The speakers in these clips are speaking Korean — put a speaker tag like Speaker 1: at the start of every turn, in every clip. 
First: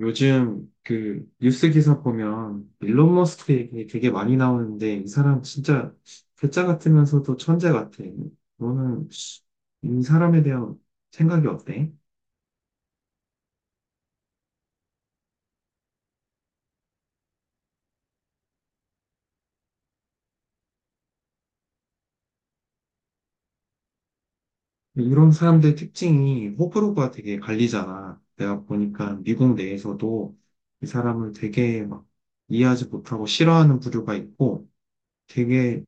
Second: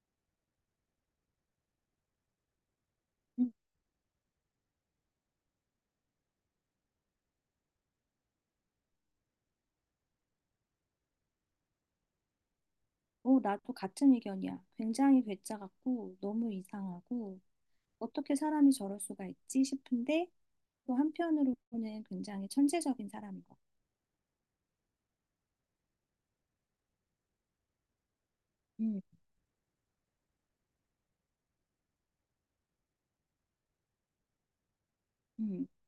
Speaker 1: 요즘 그 뉴스 기사 보면 일론
Speaker 2: 음,
Speaker 1: 머스크 얘기 되게 많이 나오는데 이 사람 진짜 괴짜 같으면서도 천재 같아. 너는 이 사람에 대한 생각이 어때?
Speaker 2: 나도 같은 의견이야. 굉장히 괴짜 같고 너무 이상하고 어떻게 사람이 저럴 수가 있지 싶은데 또 한편으로는 굉장히 천재적인 사람인 것 같아.
Speaker 1: 이런 사람들 특징이 호불호가 되게 갈리잖아. 내가
Speaker 2: 음,
Speaker 1: 보니까 미국 내에서도 이 사람을 되게 막 이해하지 못하고 싫어하는 부류가 있고
Speaker 2: 음.
Speaker 1: 되게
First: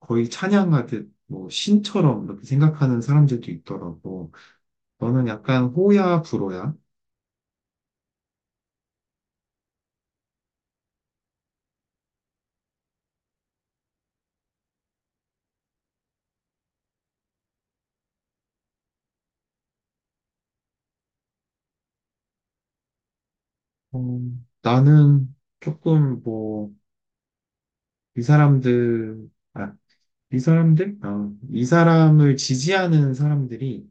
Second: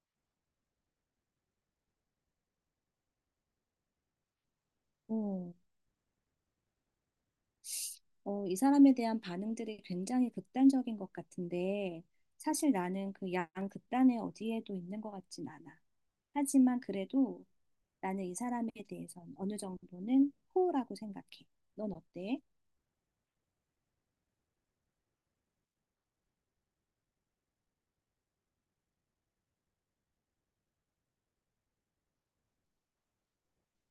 Speaker 1: 거의 찬양하듯 뭐 신처럼 이렇게 생각하는 사람들도 있더라고. 너는
Speaker 2: 어,
Speaker 1: 약간 호야, 불호야?
Speaker 2: 이 사람에 대한 반응들이 굉장히 극단적인 것 같은데 사실 나는 그 양 극단에 어디에도 있는 것 같진 않아. 하지만 그래도 나는 이 사람에 대해선 어느 정도는 호우라고 생각해. 넌 어때?
Speaker 1: 어, 나는 조금 뭐, 이 사람들, 아, 이 사람들? 아, 이 사람을 지지하는 사람들이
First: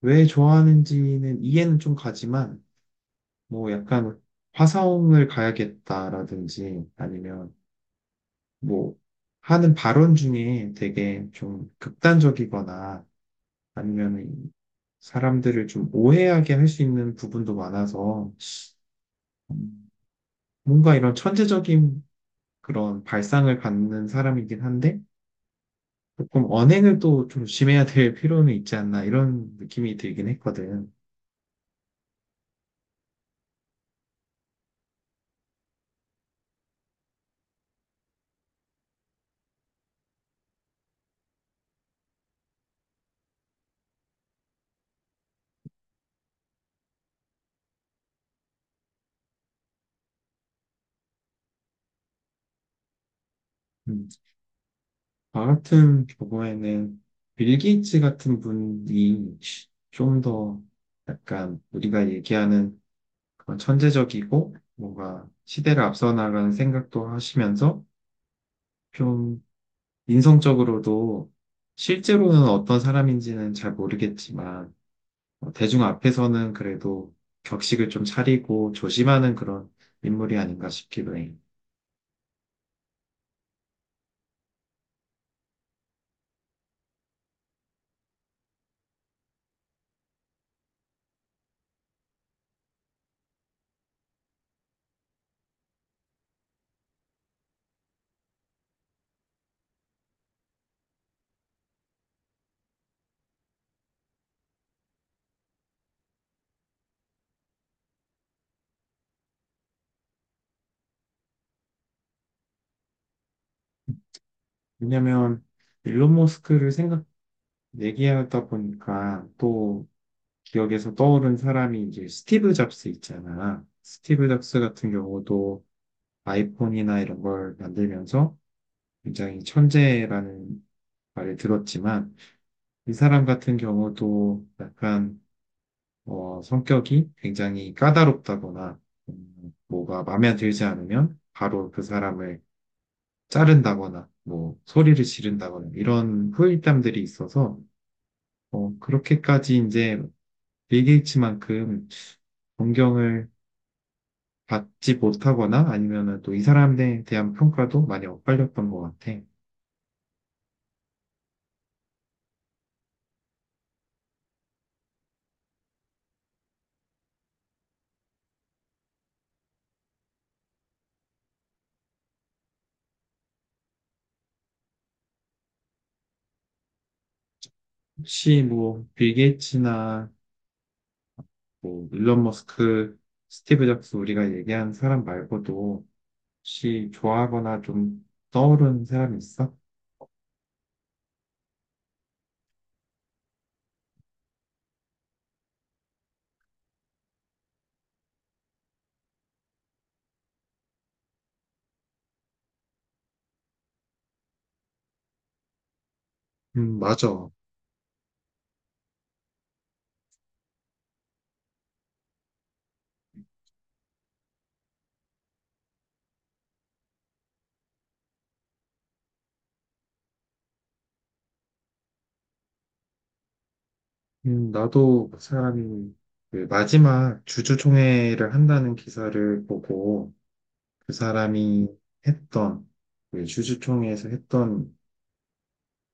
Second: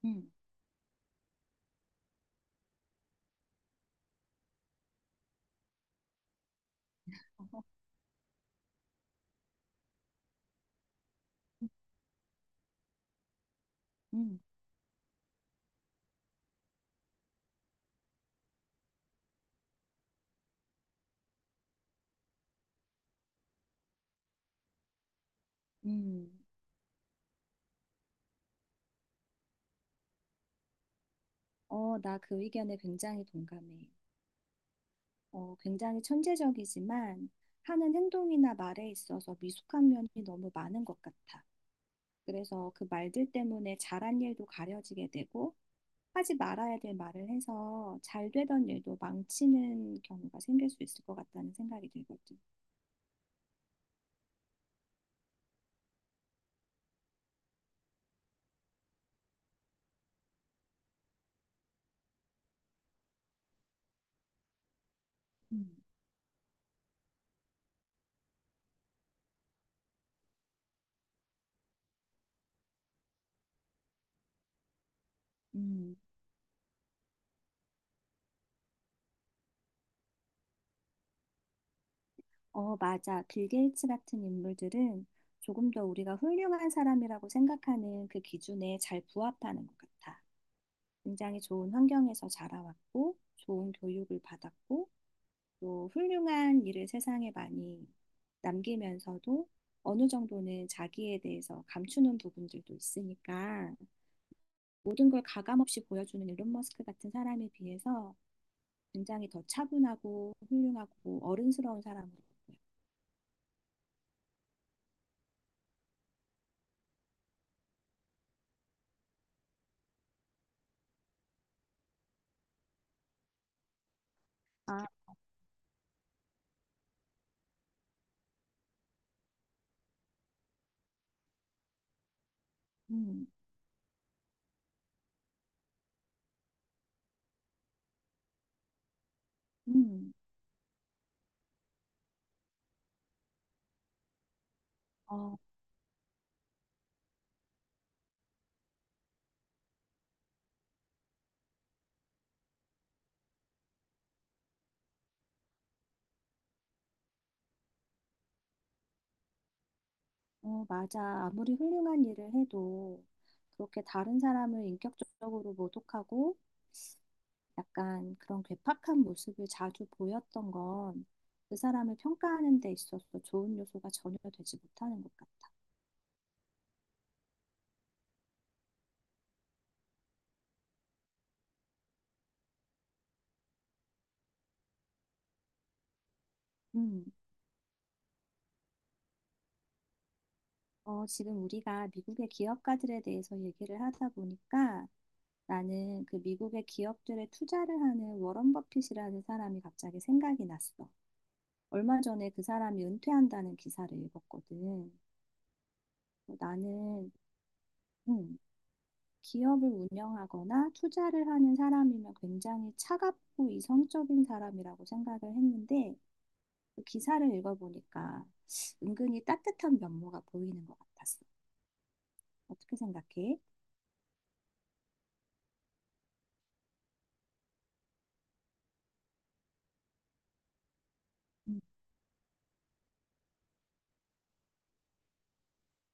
Speaker 1: 왜
Speaker 2: 음,
Speaker 1: 좋아하는지는 이해는 좀 가지만, 뭐 약간 화성을 가야겠다라든지 아니면 뭐 하는 발언 중에 되게 좀 극단적이거나
Speaker 2: 음,
Speaker 1: 아니면 사람들을 좀 오해하게 할 수 있는 부분도 많아서 음, 뭔가 이런 천재적인 그런 발상을 갖는 사람이긴 한데,
Speaker 2: 음.
Speaker 1: 조금 언행을 또 좀 조심해야 될 필요는 있지 않나 이런 느낌이 들긴 했거든.
Speaker 2: 나 그 의견에 굉장히 동감해. 굉장히 천재적이지만 하는 행동이나 말에 있어서 미숙한 면이 너무 많은 것 같아. 그래서 그 말들 때문에 잘한 일도 가려지게 되고 하지 말아야 될 말을 해서 잘 되던 일도 망치는 경우가 생길 수 있을 것 같다는 생각이 들거든.
Speaker 1: 음, 저 같은 경우에는 빌 게이츠 같은 분이 좀 더 약간 우리가 얘기하는 그런 천재적이고 뭔가
Speaker 2: 음.
Speaker 1: 시대를 앞서 나가는 생각도 하시면서 좀 인성적으로도 실제로는 어떤 사람인지는 잘 모르겠지만 어, 대중
Speaker 2: 음,
Speaker 1: 앞에서는 그래도 격식을 좀 차리고 조심하는 그런 인물이 아닌가 싶기도 해.
Speaker 2: 어, 맞아. 빌 게이츠 같은 인물들은 조금 더 우리가 훌륭한 사람이라고 생각하는 그 기준에 잘 부합하는 것 같아. 굉장히 좋은 환경에서 자라왔고, 좋은 교육을 받았고, 또 훌륭한 일을 세상에 많이 남기면서도 어느 정도는 자기에 대해서 감추는 부분들도 있으니까 모든 걸 가감 없이 보여주는 일론 머스크 같은 사람에 비해서 굉장히 더 차분하고 훌륭하고 어른스러운 사람으로 보여요.
Speaker 1: 왜냐면 일론 머스크를 생각 얘기하다 보니까 또 기억에서 떠오른 사람이 이제 스티브 잡스 있잖아. 스티브 잡스
Speaker 2: 아,
Speaker 1: 같은 경우도 아이폰이나 이런 걸 만들면서 굉장히 천재라는 말을 들었지만 이 사람
Speaker 2: 음,
Speaker 1: 같은 경우도 약간 어, 성격이 굉장히 까다롭다거나 뭐가
Speaker 2: 음,
Speaker 1: 마음에 들지 않으면 바로 그 사람을 자른다거나 뭐 소리를
Speaker 2: 어,
Speaker 1: 지른다거나 이런 후일담들이 있어서 어, 그렇게까지 이제 빌 게이츠만큼 존경을 받지 못하거나 아니면은 또 이 사람에 대한 평가도 많이 엇갈렸던 것 같아.
Speaker 2: 어, 맞아. 아무리 훌륭한 일을 해도 그렇게 다른 사람을 인격적으로 모독하고 약간 그런 괴팍한 모습을 자주 보였던 건 그 사람을 평가하는 데 있어서 좋은 요소가 전혀 되지 못하는 것 같아.
Speaker 1: 혹시 뭐 빌 게이츠나 뭐 일론 머스크, 스티브 잡스 우리가 얘기한 사람 말고도 혹시
Speaker 2: 음,
Speaker 1: 좋아하거나 좀 떠오르는 사람이 있어?
Speaker 2: 지금 우리가 미국의 기업가들에 대해서 얘기를 하다 보니까 나는 그 미국의 기업들에 투자를 하는 워런 버핏이라는 사람이 갑자기 생각이 났어. 얼마 전에 그 사람이 은퇴한다는 기사를 읽었거든. 나는
Speaker 1: 맞아.
Speaker 2: 음, 기업을 운영하거나 투자를 하는 사람이면 굉장히 차갑고 이성적인 사람이라고 생각을 했는데 그 기사를 읽어보니까 은근히 따뜻한 면모가 보이는 것 같았어. 어떻게 생각해?
Speaker 1: 나도 그 사람이 그 마지막 주주총회를 한다는 기사를 보고 그
Speaker 2: 음,
Speaker 1: 사람이 했던 그 주주총회에서 했던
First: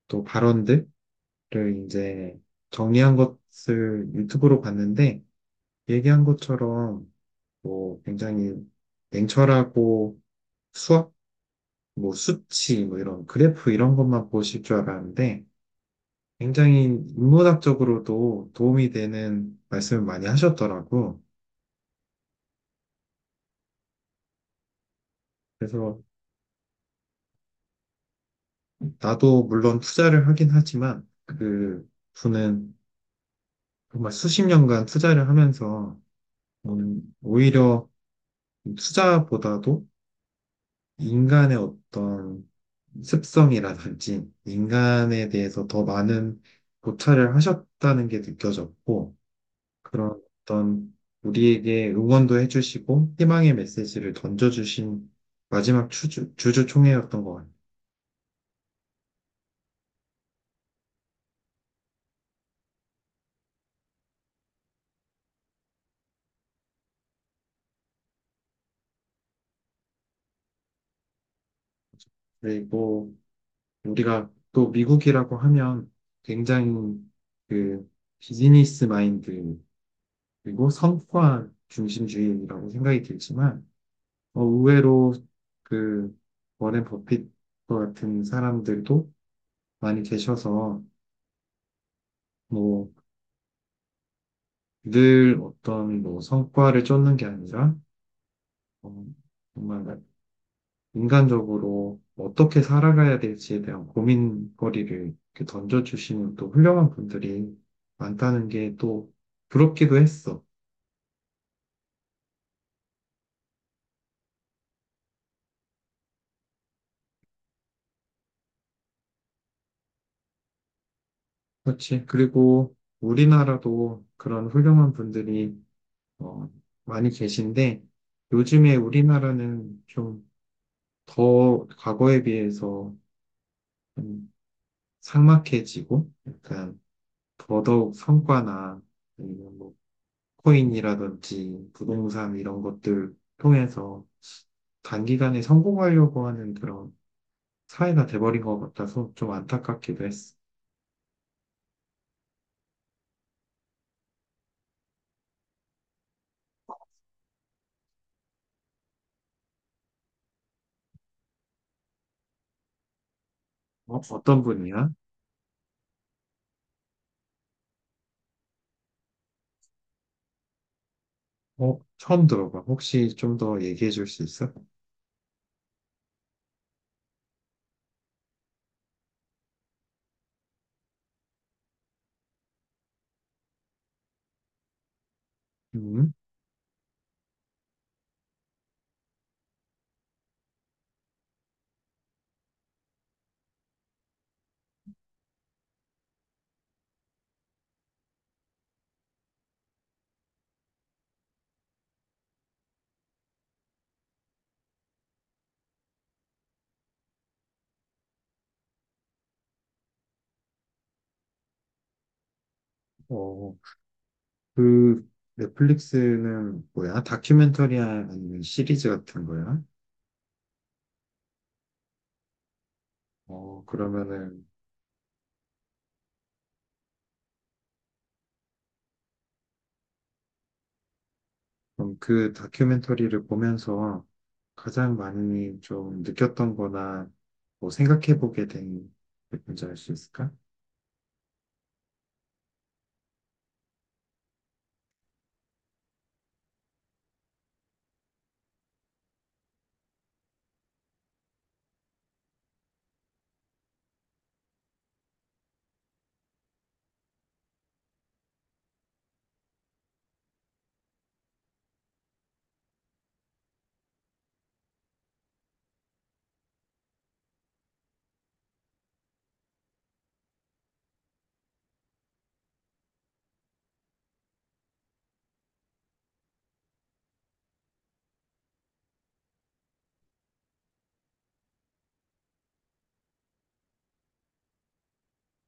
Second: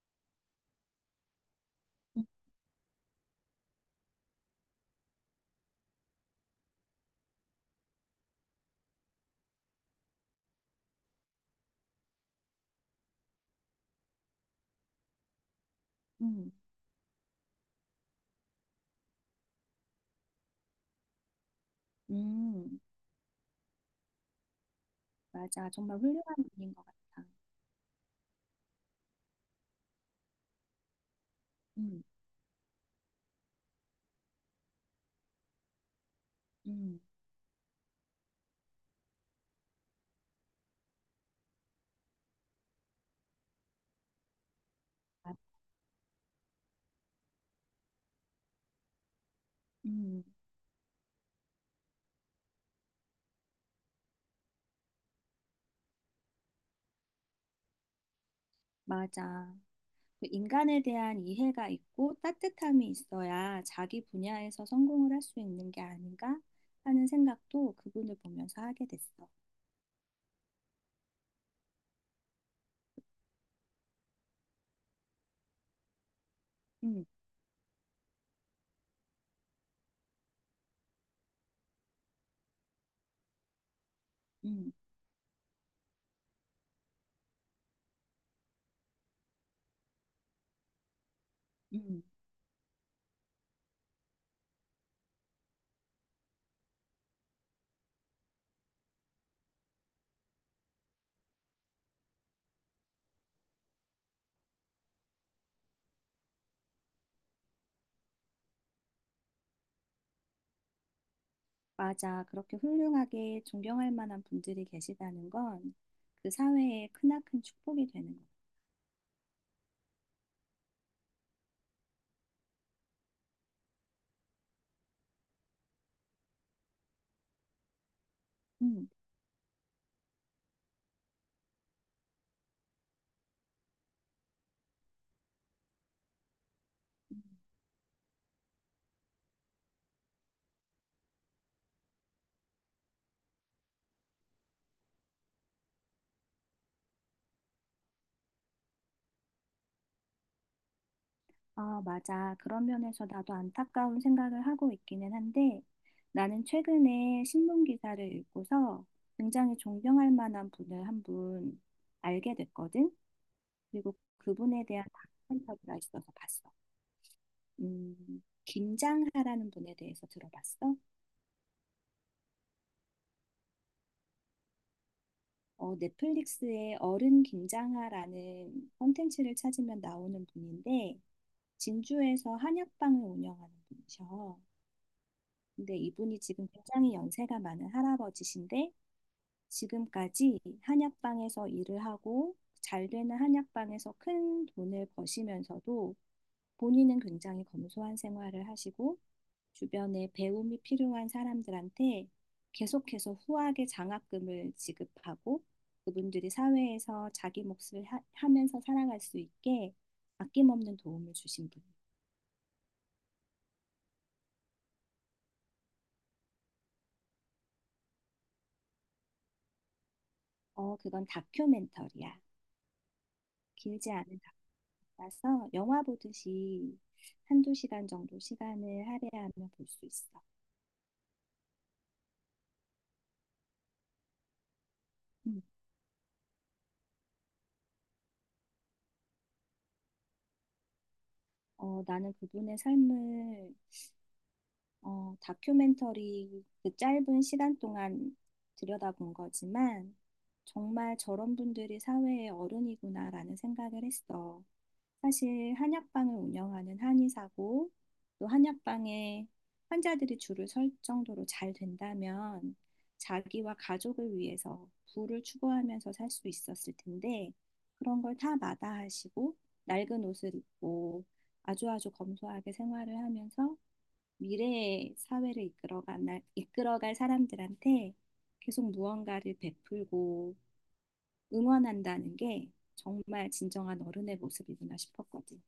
Speaker 1: 또 발언들을
Speaker 2: 음,
Speaker 1: 이제 정리한 것을 유튜브로 봤는데 얘기한 것처럼 뭐 굉장히 냉철하고 수학 뭐 수치 뭐 이런 그래프 이런 것만 보실 줄 알았는데
Speaker 2: 음,
Speaker 1: 굉장히 인문학적으로도 도움이 되는 말씀을 많이 하셨더라고.
Speaker 2: 음, 맞아.
Speaker 1: 그래서
Speaker 2: 정말 훌륭한 분인 것 같아.
Speaker 1: 나도 물론 투자를 하긴 하지만 그
Speaker 2: 음,
Speaker 1: 분은 정말 수십 년간 투자를 하면서
Speaker 2: 음,
Speaker 1: 오히려 투자보다도 인간의 어떤 습성이라든지 인간에
Speaker 2: 아,
Speaker 1: 대해서 더 많은 고찰을 하셨다는 게 느껴졌고, 그런
Speaker 2: 음,
Speaker 1: 어떤 우리에게 응원도 해주시고 희망의 메시지를 던져주신 마지막 주주총회였던 것 같아요.
Speaker 2: 맞아. 그 인간에 대한 이해가 있고 따뜻함이 있어야 자기 분야에서 성공을 할 수 있는 게 아닌가 하는 생각도 그분을 보면서 하게 됐어.
Speaker 1: 그리고 우리가 또 미국이라고 하면 굉장히
Speaker 2: 음,
Speaker 1: 그 비즈니스 마인드 그리고 성과 중심주의라고 생각이 들지만 어,
Speaker 2: 음,
Speaker 1: 의외로 그 워렌 버핏 같은 사람들도 많이 계셔서
Speaker 2: 음.
Speaker 1: 뭐 늘 어떤 뭐 성과를 쫓는 게 아니라 어, 정말 인간적으로 어떻게 살아가야 될지에 대한 고민거리를 이렇게 던져주시는 또 훌륭한 분들이 많다는 게 또 부럽기도 했어.
Speaker 2: 맞아. 그렇게 훌륭하게 존경할 만한 분들이 계시다는 건 그 사회의 크나큰 축복이 되는 거.
Speaker 1: 그렇지. 그리고 우리나라도 그런 훌륭한 분들이 어, 많이 계신데 요즘에
Speaker 2: 음.
Speaker 1: 우리나라는 좀 더 과거에 비해서 좀 삭막해지고 약간
Speaker 2: 음.
Speaker 1: 더더욱 성과나 아니면 뭐 코인이라든지 부동산 이런 것들 통해서 단기간에 성공하려고 하는 그런 사회가 돼버린 것 같아서 좀 안타깝기도 했어.
Speaker 2: 아, 맞아. 그런 면에서 나도 안타까운 생각을 하고 있기는 한데 나는 최근에 신문 기사를 읽고서 굉장히 존경할 만한 분을 한 분 알게 됐거든. 그리고
Speaker 1: 어, 어떤
Speaker 2: 그분에 대한
Speaker 1: 분이야?
Speaker 2: 다큐멘터리가 있어서 봤어. 김장하라는 분에 대해서 들어봤어?
Speaker 1: 어, 처음 들어봐. 혹시 좀 더 얘기해 줄 수 있어?
Speaker 2: 넷플릭스의 어른 김장하라는 콘텐츠를 찾으면 나오는 분인데, 진주에서 한약방을 운영하는 분이셔. 근데
Speaker 1: 음,
Speaker 2: 이분이 지금 굉장히 연세가 많은 할아버지신데, 지금까지 한약방에서 일을 하고, 잘 되는 한약방에서 큰 돈을 버시면서도 본인은 굉장히 검소한 생활을 하시고 주변에 배움이 필요한 사람들한테 계속해서 후하게 장학금을 지급하고 그분들이 사회에서 자기 몫을 하면서 살아갈 수 있게 아낌없는 도움을 주신 분.
Speaker 1: 어, 그 넷플릭스는 뭐야? 다큐멘터리 아니면 시리즈 같은 거야?
Speaker 2: 그건 다큐멘터리야.
Speaker 1: 어,
Speaker 2: 길지 않은
Speaker 1: 그러면은
Speaker 2: 다큐라서 영화 보듯이 한두 시간 정도 시간을 할애하면 볼 수 있어.
Speaker 1: 그럼 그 다큐멘터리를 보면서 가장
Speaker 2: 음.
Speaker 1: 많이 좀 느꼈던 거나 뭐 생각해보게 된 게 뭔지 알 수 있을까?
Speaker 2: 나는 그분의 삶을 다큐멘터리 그 짧은 시간 동안 들여다본 거지만 정말 저런 분들이 사회의 어른이구나라는 생각을 했어. 사실 한약방을 운영하는 한의사고 또 한약방에 환자들이 줄을 설 정도로 잘 된다면 자기와 가족을 위해서 부를 추구하면서 살 수 있었을 텐데 그런 걸 다 마다하시고 낡은 옷을 입고 아주아주 검소하게 생활을 하면서 미래의 사회를 이끌어갈 사람들한테 계속 무언가를 베풀고 응원한다는 게 정말 진정한 어른의 모습이구나 싶었거든.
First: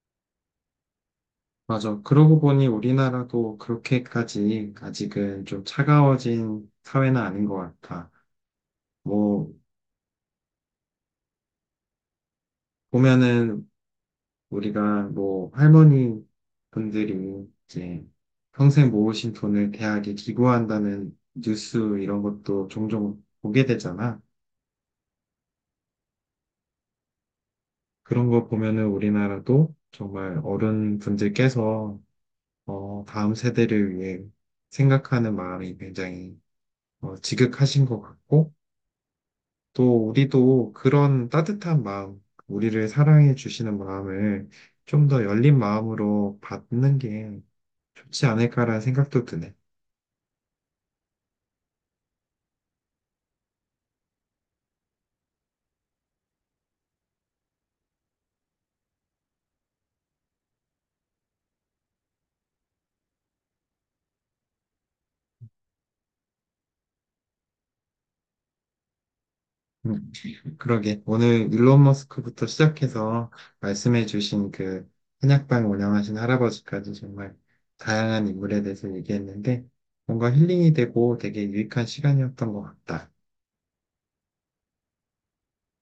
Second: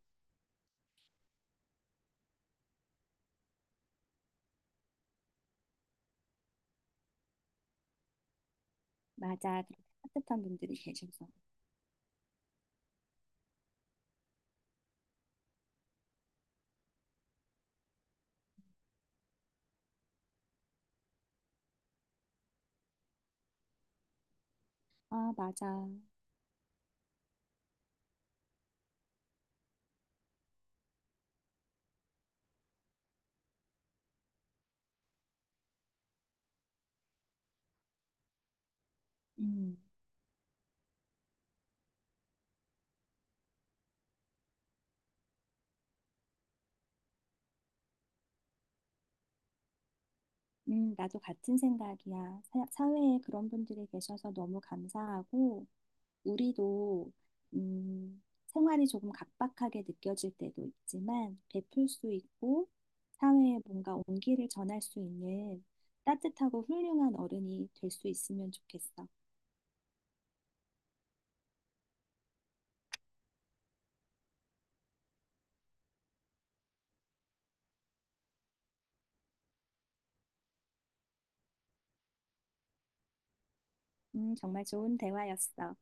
Speaker 1: 맞아. 그러고 보니 우리나라도 그렇게까지 아직은 좀 차가워진 사회는 아닌 것 같아. 뭐,
Speaker 2: 맞아. 그렇게 따뜻한 분들이 계셔서.
Speaker 1: 보면은 우리가 뭐 할머니 분들이 이제 평생 모으신 돈을 대학에 기부한다는 뉴스 이런 것도 종종 보게 되잖아.
Speaker 2: 아, 맞아.
Speaker 1: 그런 거 보면은 우리나라도 정말 어른분들께서 어, 다음 세대를 위해 생각하는 마음이 굉장히 어, 지극하신 것 같고
Speaker 2: 음.
Speaker 1: 또 우리도 그런 따뜻한 마음, 우리를 사랑해 주시는 마음을 좀 더 열린 마음으로 받는 게 좋지 않을까라는 생각도 드네.
Speaker 2: 나도 같은 생각이야. 사회에 그런 분들이 계셔서 너무 감사하고, 우리도, 생활이 조금 각박하게 느껴질 때도 있지만, 베풀 수 있고, 사회에 뭔가 온기를 전할 수 있는 따뜻하고 훌륭한 어른이 될 수 있으면 좋겠어.
Speaker 1: 음. 그러게. 오늘 일론 머스크부터 시작해서 말씀해주신 그 한약방 운영하신 할아버지까지 정말 다양한 인물에 대해서 얘기했는데 뭔가 힐링이 되고 되게 유익한 시간이었던 것 같다.
Speaker 2: 정말 좋은 대화였어.